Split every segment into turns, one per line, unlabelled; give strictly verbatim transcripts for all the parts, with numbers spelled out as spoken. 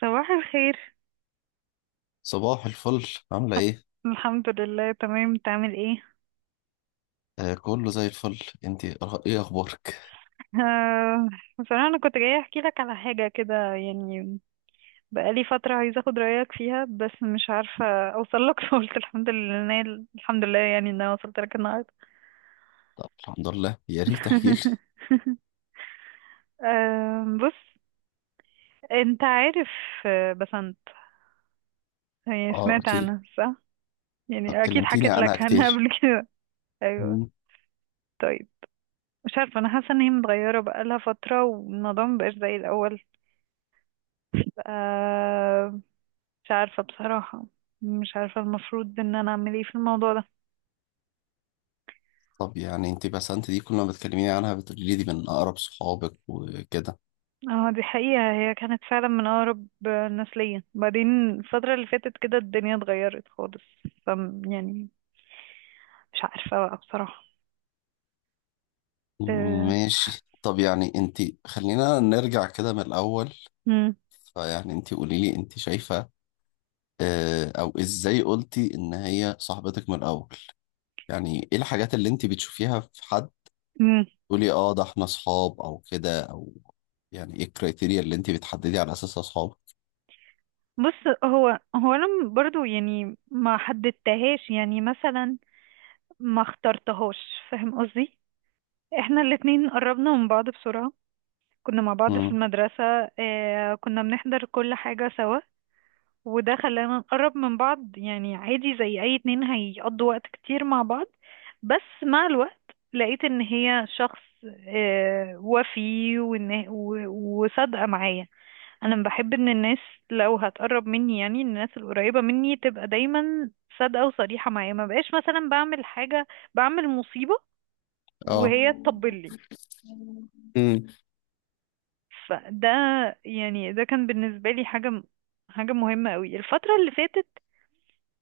صباح الخير.
صباح الفل. عاملة ايه؟
الحمد لله تمام، تعمل ايه؟
آه، كله زي الفل. انتي أخ- ايه اخبارك؟
آه بصراحة انا كنت جاية احكي لك على حاجة كده يعني، بقالي فترة عايزة اخد رأيك فيها بس مش عارفة اوصل لك فقلت الحمد لله إن أنا- الحمد لله يعني ان انا وصلت لك النهاردة.
طب الحمد لله، يا ريت تحكي لي.
آه، بص. انت عارف آه، بسنت، يعني
اه،
سمعت
اكيد.
عنها صح؟
طب
يعني اكيد
كلمتيني
حكيت
عنها
لك عنها
كتير.
قبل كده. ايوه.
مم.
طيب، مش عارفة، أنا حاسة إن هي متغيرة بقالها فترة والموضوع مبقاش زي الأول. آه. مش عارفة بصراحة. مش عارفة المفروض ان انا اعمل ايه في الموضوع ده.
طب يعني انتي، بسنت دي كل ما بتكلميني عنها بتقولي لي دي من اقرب صحابك وكده.
اه، دي حقيقة، هي كانت فعلا من اقرب الناس ليا، بعدين الفترة اللي فاتت كده الدنيا اتغيرت خالص. ف يعني مش عارفة بقى بصراحة. أه...
ماشي. طب يعني انتي، خلينا نرجع كده من الاول.
مم.
فيعني انتي قولي لي، انتي شايفة آه، او ازاي قلتي ان هي صاحبتك من الاول؟ يعني ايه الحاجات اللي انتي بتشوفيها في حد
مم.
تقولي اه ده احنا اصحاب او كده، او يعني ايه الكريتيريا اللي انت بتحددي على اساسها اصحاب؟
بص، هو هو انا م- برضو يعني ما حددتهاش يعني مثلا، ما اخترتهاش. فاهم قصدي؟ احنا الاتنين قربنا من بعض بسرعة، كنا مع بعض في
امم.
المدرسة. اه، كنا بنحضر كل حاجة سوا، وده خلانا نقرب من بعض، يعني عادي زي اي اتنين هيقضوا وقت كتير مع بعض. بس مع الوقت لقيت ان هي شخص، آه، وفي وإن- و- وصادقة معايا. انا بحب ان الناس، لو هتقرب مني يعني الناس القريبة مني، تبقى دايما صادقة وصريحة معايا. ما بقاش مثلا بعمل حاجة، بعمل مصيبة،
اه.
وهي تطبل لي.
امم.
فده يعني ده كان بالنسبة لي حاجة، حاجة مهمة قوي. الفترة اللي فاتت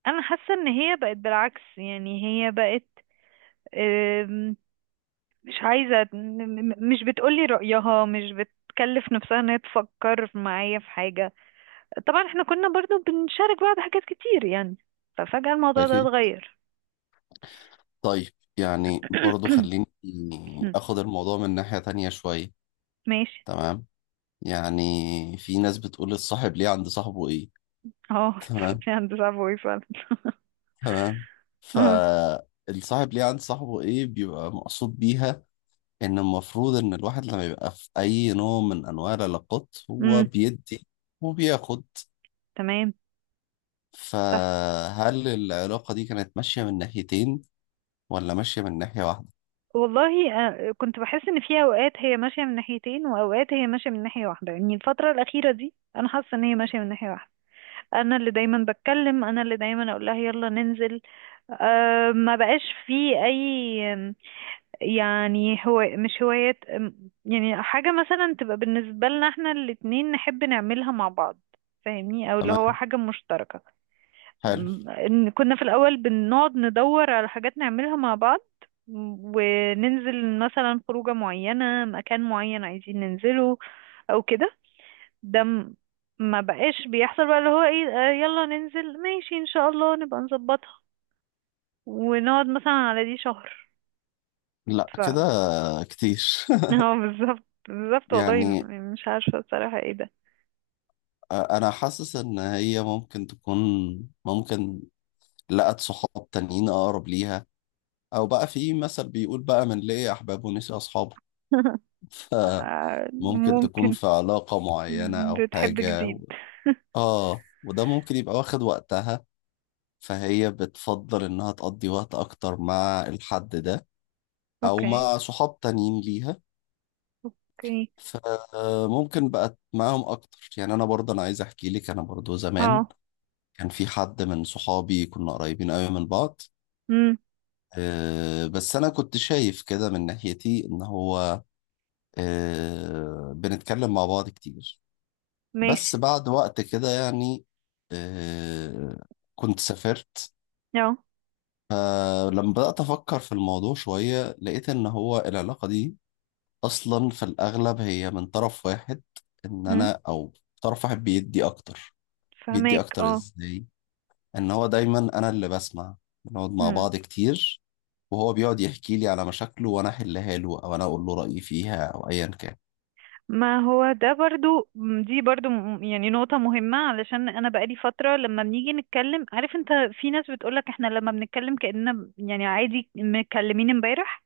انا حاسه ان هي بقت بالعكس يعني. هي بقت آم، مش عايزه م- م- مش بتقولي رأيها، مش بتكلف نفسها ان هي تفكر معايا في حاجه. طبعا احنا كنا برضو بنشارك بعض حاجات كتير يعني، ففجأة الموضوع ده
اكيد.
اتغير.
طيب، يعني برضو خليني اخد الموضوع من ناحية تانية شوية.
ماشي.
تمام. يعني في ناس بتقول الصاحب ليه عند صاحبه ايه.
اه،
تمام.
في هندسة فوي فعلا.
تمام.
أمم،
فالصاحب ليه عند صاحبه ايه بيبقى مقصود بيها ان المفروض ان الواحد لما يبقى في اي نوع من انواع العلاقات هو
أمم،
بيدي وبياخد.
تمام. صح.
فهل العلاقة دي كانت ماشية من ناحيتين ولا ماشية من ناحية واحدة؟
والله آه، كنت بحس ان في اوقات هي ماشيه من ناحيتين واوقات هي ماشيه من ناحيه واحده. يعني الفتره الاخيره دي انا حاسه ان هي ماشيه من ناحيه واحده. انا اللي دايما بتكلم، انا اللي دايما اقول لها يلا ننزل. أه، ما بقاش في اي آم، يعني هو مش هوايات آم، يعني حاجة مثلا تبقى بالنسبة لنا احنا الاتنين نحب نعملها مع بعض. فاهمني؟ او اللي هو
تمام.
حاجة مشتركة.
حلو.
م- إن كنا في الاول بنقعد ندور على حاجات نعملها مع بعض، وننزل مثلا خروجة معينة، مكان معين عايزين ننزله او كده. ده م- ما بقاش بيحصل بقى اللي هو ايه، آه، يلا ننزل ماشي ان شاء الله نبقى نظبطها، ونقعد مثلا على دي شهر.
لا،
ف
كده كتير.
هو بالظبط بالظبط والله، م-
يعني
مش عارفة بصراحة ايه ده.
أنا حاسس إن هي ممكن تكون، ممكن لقت صحاب تانيين أقرب ليها. أو بقى في مثل بيقول بقى: من لقي أحبابه ونسي أصحابه.
آه،
فممكن تكون
ممكن.
في علاقة معينة أو
بتحب
حاجة و...
جديد.
آه وده ممكن يبقى واخد وقتها. فهي بتفضل إنها تقضي وقت أكتر مع الحد ده، او
اوكي.
مع صحاب تانيين ليها.
اوكي.
فممكن بقت معاهم اكتر. يعني انا برضه انا عايز احكي لك، انا برضه زمان
اه.
كان في حد من صحابي كنا قريبين قوي من بعض.
امم.
آه، بس انا كنت شايف كده من ناحيتي ان هو آه، بنتكلم مع بعض كتير. بس
ماشي.
بعد وقت كده يعني آه، كنت سافرت.
اه.
فلما بدأت أفكر في الموضوع شوية لقيت إن هو العلاقة دي اصلا في الاغلب هي من طرف واحد، ان
امم.
انا، او طرف واحد بيدي اكتر. بيدي
فهماك.
اكتر
اه.
ازاي؟ ان هو دايما انا اللي بسمع. بنقعد مع بعض كتير وهو بيقعد يحكي لي على مشاكله، وانا احلها له او انا اقول له رايي فيها، او ايا كان.
ما هو ده برضو، دي برضو م- يعني نقطة مهمة. علشان أنا بقالي فترة لما بنيجي نتكلم، عارف أنت، في ناس بتقولك إحنا لما بنتكلم كأننا ب- يعني عادي متكلمين امبارح.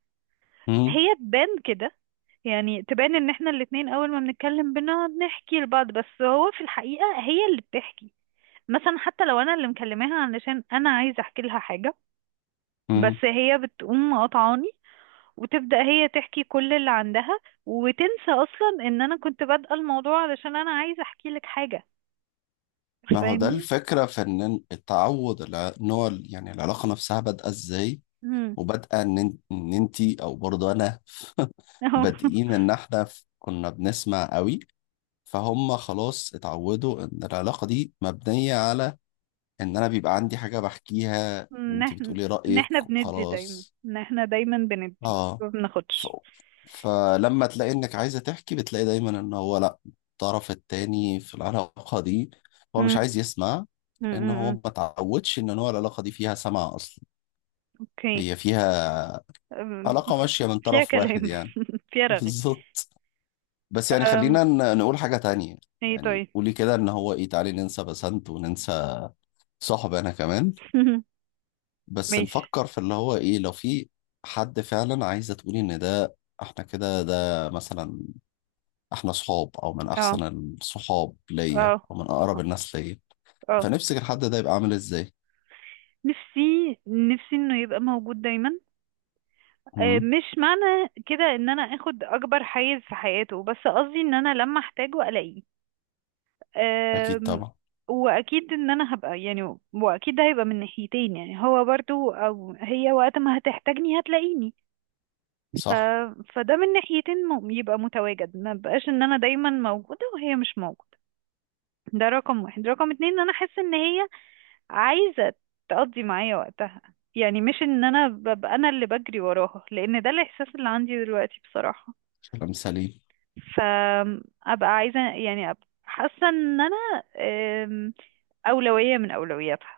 مم.
هي تبان كده، يعني تبان إن إحنا الاتنين أول ما بنتكلم بنقعد نحكي لبعض، بس هو في الحقيقة هي اللي بتحكي. مثلا حتى لو أنا اللي مكلماها علشان أنا عايزة أحكي لها حاجة، بس
مم.
هي بتقوم قاطعاني وتبدأ هي تحكي كل اللي عندها، وتنسى أصلا إن أنا كنت بادئة الموضوع علشان أنا عايزة أحكي لك حاجة.
ما هو ده
فاهمني؟
الفكره في ان التعود، الع- ان هو ال- يعني العلاقه نفسها بادئه ازاي؟
مم.
وبادئه ان إن- إن انتي، او برضه انا،
أهو.
بادئين ان احنا كنا بنسمع قوي، فهم خلاص اتعودوا ان العلاقة دي مبنية على ان انا بيبقى عندي حاجة بحكيها
إن
وانت
إحنا
بتقولي
إن
رأيك
إحنا بندي دايما
وخلاص.
إن إحنا دايما بندي
اه.
ما
ف...
بناخدش.
فلما تلاقي انك عايزة تحكي بتلاقي دايما ان هو لا، الطرف التاني في العلاقة دي هو مش
مم.
عايز يسمع.
مم.
لان
مم.
هو
مم.
ما تعودش ان هو العلاقة دي فيها سمع اصلا،
أوكي.
هي فيها
أم،
علاقة ماشية من
فيها
طرف واحد
كلام.
يعني.
فيها رغي.
بالظبط. بس يعني
أم،
خلينا ن- نقول حاجة تانية.
إيه
يعني
طيب.
قولي كده ان هو ايه، تعالي ننسى بسنت وننسى صاحب انا كمان. بس
ماشي.
نفكر في اللي هو ايه، لو في حد فعلا عايزه تقولي ان ده، احنا كده ده مثلا، احنا صحاب او من
أه.
احسن الصحاب ليا
أه.
او من اقرب
أه.
الناس ليا.
آه.
فنفسك الحد ده يبقى عامل ازاي؟
نفسي، نفسي إنه يبقى موجود دايما. آه،
امم.
مش معنى كده ان انا اخد اكبر حيز في حياته، بس قصدي ان انا لما احتاجه الاقيه.
اكيد
آم،
طبعا.
واكيد ان انا هبقى، يعني واكيد ده هيبقى من ناحيتين، يعني هو برضو او هي وقت ما هتحتاجني هتلاقيني. ف...
صح.
فده من ناحيتين، م... يبقى متواجد. ما بقاش ان انا دايما موجودة وهي مش موجودة. ده رقم واحد. رقم اتنين، ان انا احس ان هي عايزة تقضي معايا وقتها، يعني مش ان انا ببقى انا اللي بجري وراها، لان ده الاحساس اللي عندي دلوقتي بصراحة.
كلام سليم.
فابقى عايزه يعني أبقى حاسه ان انا أم، اولويه من اولوياتها.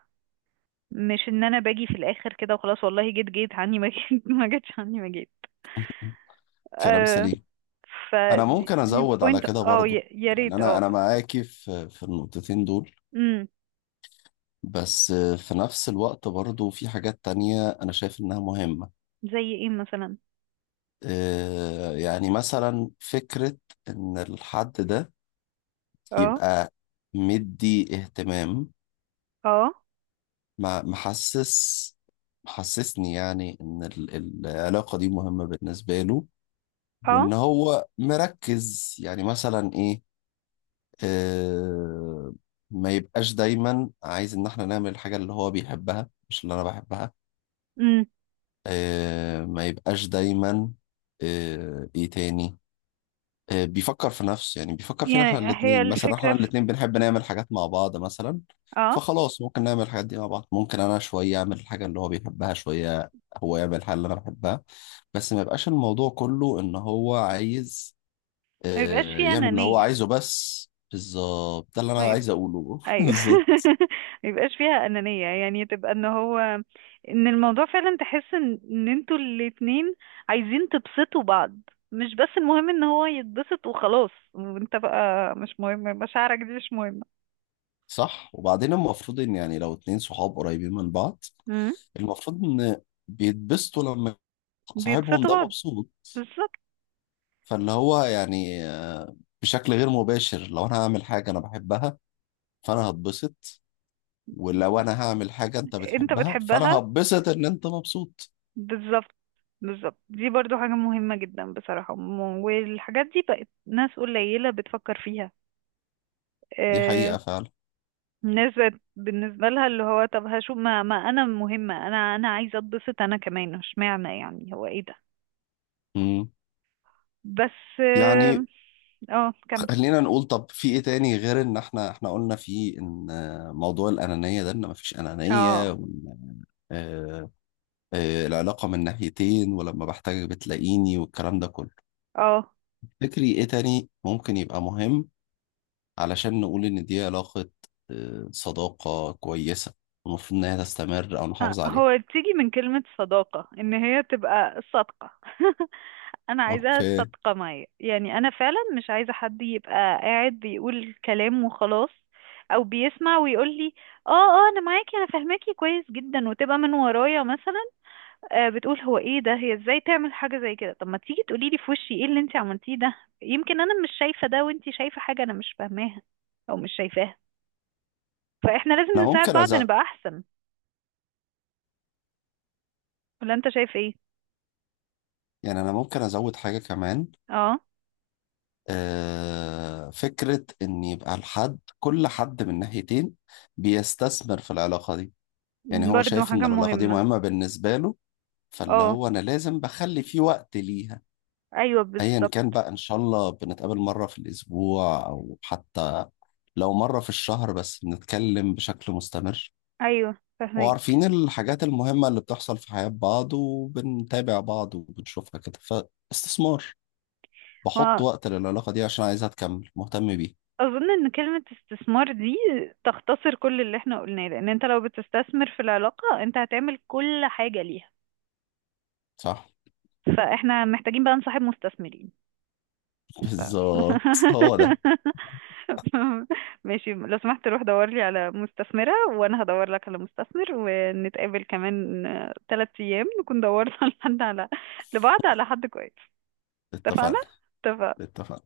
مش ان انا باجي في الاخر كده وخلاص، والله جيت جيت عني ما جيت ما جيتش عني ما جيت.
كلام
أه.
سليم.
ف
انا
دي
ممكن ازود على
بوينت
كده
اه،
برضو.
يا يا
يعني
ريت
انا
اه.
انا معاكي في في النقطتين دول.
امم.
بس في نفس الوقت برضو في حاجات تانية انا شايف انها مهمة.
زي ايه مثلا؟
آه، يعني مثلا فكرة إن الحد ده
اه.
يبقى مدي اهتمام،
اه.
مع- محسس، محسسني يعني إن ال- العلاقة دي مهمة بالنسبة له.
اه.
وإن هو مركز يعني مثلا إيه، آه، ما يبقاش دايما عايز إن إحنا نعمل الحاجة اللي هو بيحبها مش اللي أنا بحبها.
امم.
آه، ما يبقاش دايما. آه، إيه تاني؟ آه، بيفكر في نفسه، يعني بيفكر فينا احنا
يعني هي
الاثنين، مثلا احنا
الفكره في،
الاثنين بنحب نعمل حاجات مع بعض مثلا.
اه،
فخلاص ممكن نعمل الحاجات دي مع بعض. ممكن انا شوية اعمل الحاجة اللي هو بيحبها، شوية هو يعمل الحاجة اللي انا بحبها. بس ما يبقاش الموضوع كله ان هو عايز
ما يبقاش في
آه، يعمل اللي هو
انانيه.
عايزه بس. بالظبط ده اللي انا
ما
عايز اقوله.
ايوه.
بالظبط.
ما يبقاش فيها انانيه. يعني تبقى ان هو، ان الموضوع فعلا تحس ان ان انتوا الاتنين عايزين تبسطوا بعض. مش بس المهم ان هو يتبسط وخلاص، وانت بقى مش مهم مشاعرك، دي مش مهمه.
صح. وبعدين المفروض ان يعني لو اتنين صحاب قريبين من بعض،
امم.
المفروض ان بيتبسطوا لما صاحبهم
بيبسطوا
ده
بعض.
مبسوط.
بالظبط.
فاللي هو يعني آه، بشكل غير مباشر، لو انا هعمل حاجة انا بحبها فانا هتبسط. ولو انا هعمل حاجة انت
انت
بتحبها فانا
بتحبها.
هتبسط ان انت مبسوط.
بالظبط. بالظبط دي برضو حاجه مهمه جدا بصراحه، م- والحاجات دي بقت ناس قليله بتفكر فيها.
دي
آه،
حقيقة فعلا.
الناس بقت بالنسبة لها اللي هو طب هشوف ما, ما انا مهمة، انا انا عايزة اتبسط انا كمان، اشمعنى يعني هو ايه ده؟
مم.
بس اه،
يعني
آه، كمل.
خلينا نقول، طب في ايه تاني غير ان احنا احنا قلنا فيه ان آه، موضوع الانانية ده، ان مفيش انانية،
اه.
وان آه، آه، العلاقة من ناحيتين ولما بحتاجك بتلاقيني والكلام ده كله.
اه.
تفتكري ايه تاني ممكن يبقى مهم علشان نقول إن دي علاقة آه، صداقة كويسة المفروض إن هي تستمر أو
آه،
نحافظ عليها؟
هو بتيجي من كلمة صداقة ان هي تبقى صادقة. انا عايزاها
أوكي.
صادقة معايا. يعني انا فعلا مش عايزة حد يبقى قاعد بيقول كلام وخلاص، او بيسمع ويقول لي اه اه انا معاكي انا فاهماكي كويس جدا، وتبقى من ورايا مثلا آه، بتقول هو ايه ده، هي ازاي تعمل حاجة زي كده. طب ما تيجي تقولي لي في وشي ايه اللي انت عملتيه ده؟ يمكن انا مش شايفة ده وانت شايفة حاجة انا مش فاهماها او مش شايفاها. فاحنا لازم
أنا
نساعد
ممكن
بعض
أزود.
نبقى احسن. ولا انت شايف ايه؟
يعني أنا ممكن أزود حاجة كمان.
اه.
آه، فكرة إن يبقى الحد، كل حد من ناحيتين بيستثمر في العلاقة دي. يعني هو
برضو
شايف إن
حاجة
العلاقة دي
مهمة.
مهمة بالنسبة له، فاللي
اه.
هو أنا لازم بخلي فيه وقت ليها.
ايوه
ايا كان
بالظبط.
بقى، ان شاء الله بنتقابل مره في الاسبوع، او حتى لو مره في الشهر، بس بنتكلم بشكل مستمر.
ايوه فاهمك.
وعارفين الحاجات المهمة اللي بتحصل في حياة بعض وبنتابع بعض وبنشوفها كده. فاستثمار، بحط وقت للعلاقة دي عشان عايزها تكمل مهتم بيه.
واظن ان كلمة استثمار دي تختصر كل اللي احنا قلناه، لان انت لو بتستثمر في العلاقة انت هتعمل كل حاجة ليها.
صح.
فاحنا محتاجين بقى نصاحب مستثمرين. ف...
بالظبط هو ده.
ماشي، لو سمحت روح دور لي على مستثمرة وانا هدور لك على مستثمر، ونتقابل كمان ثلاث ايام نكون دورنا لحد على لبعض على حد كويس. اتفقنا؟
اتفقنا.
اتفقنا.
اتفقنا.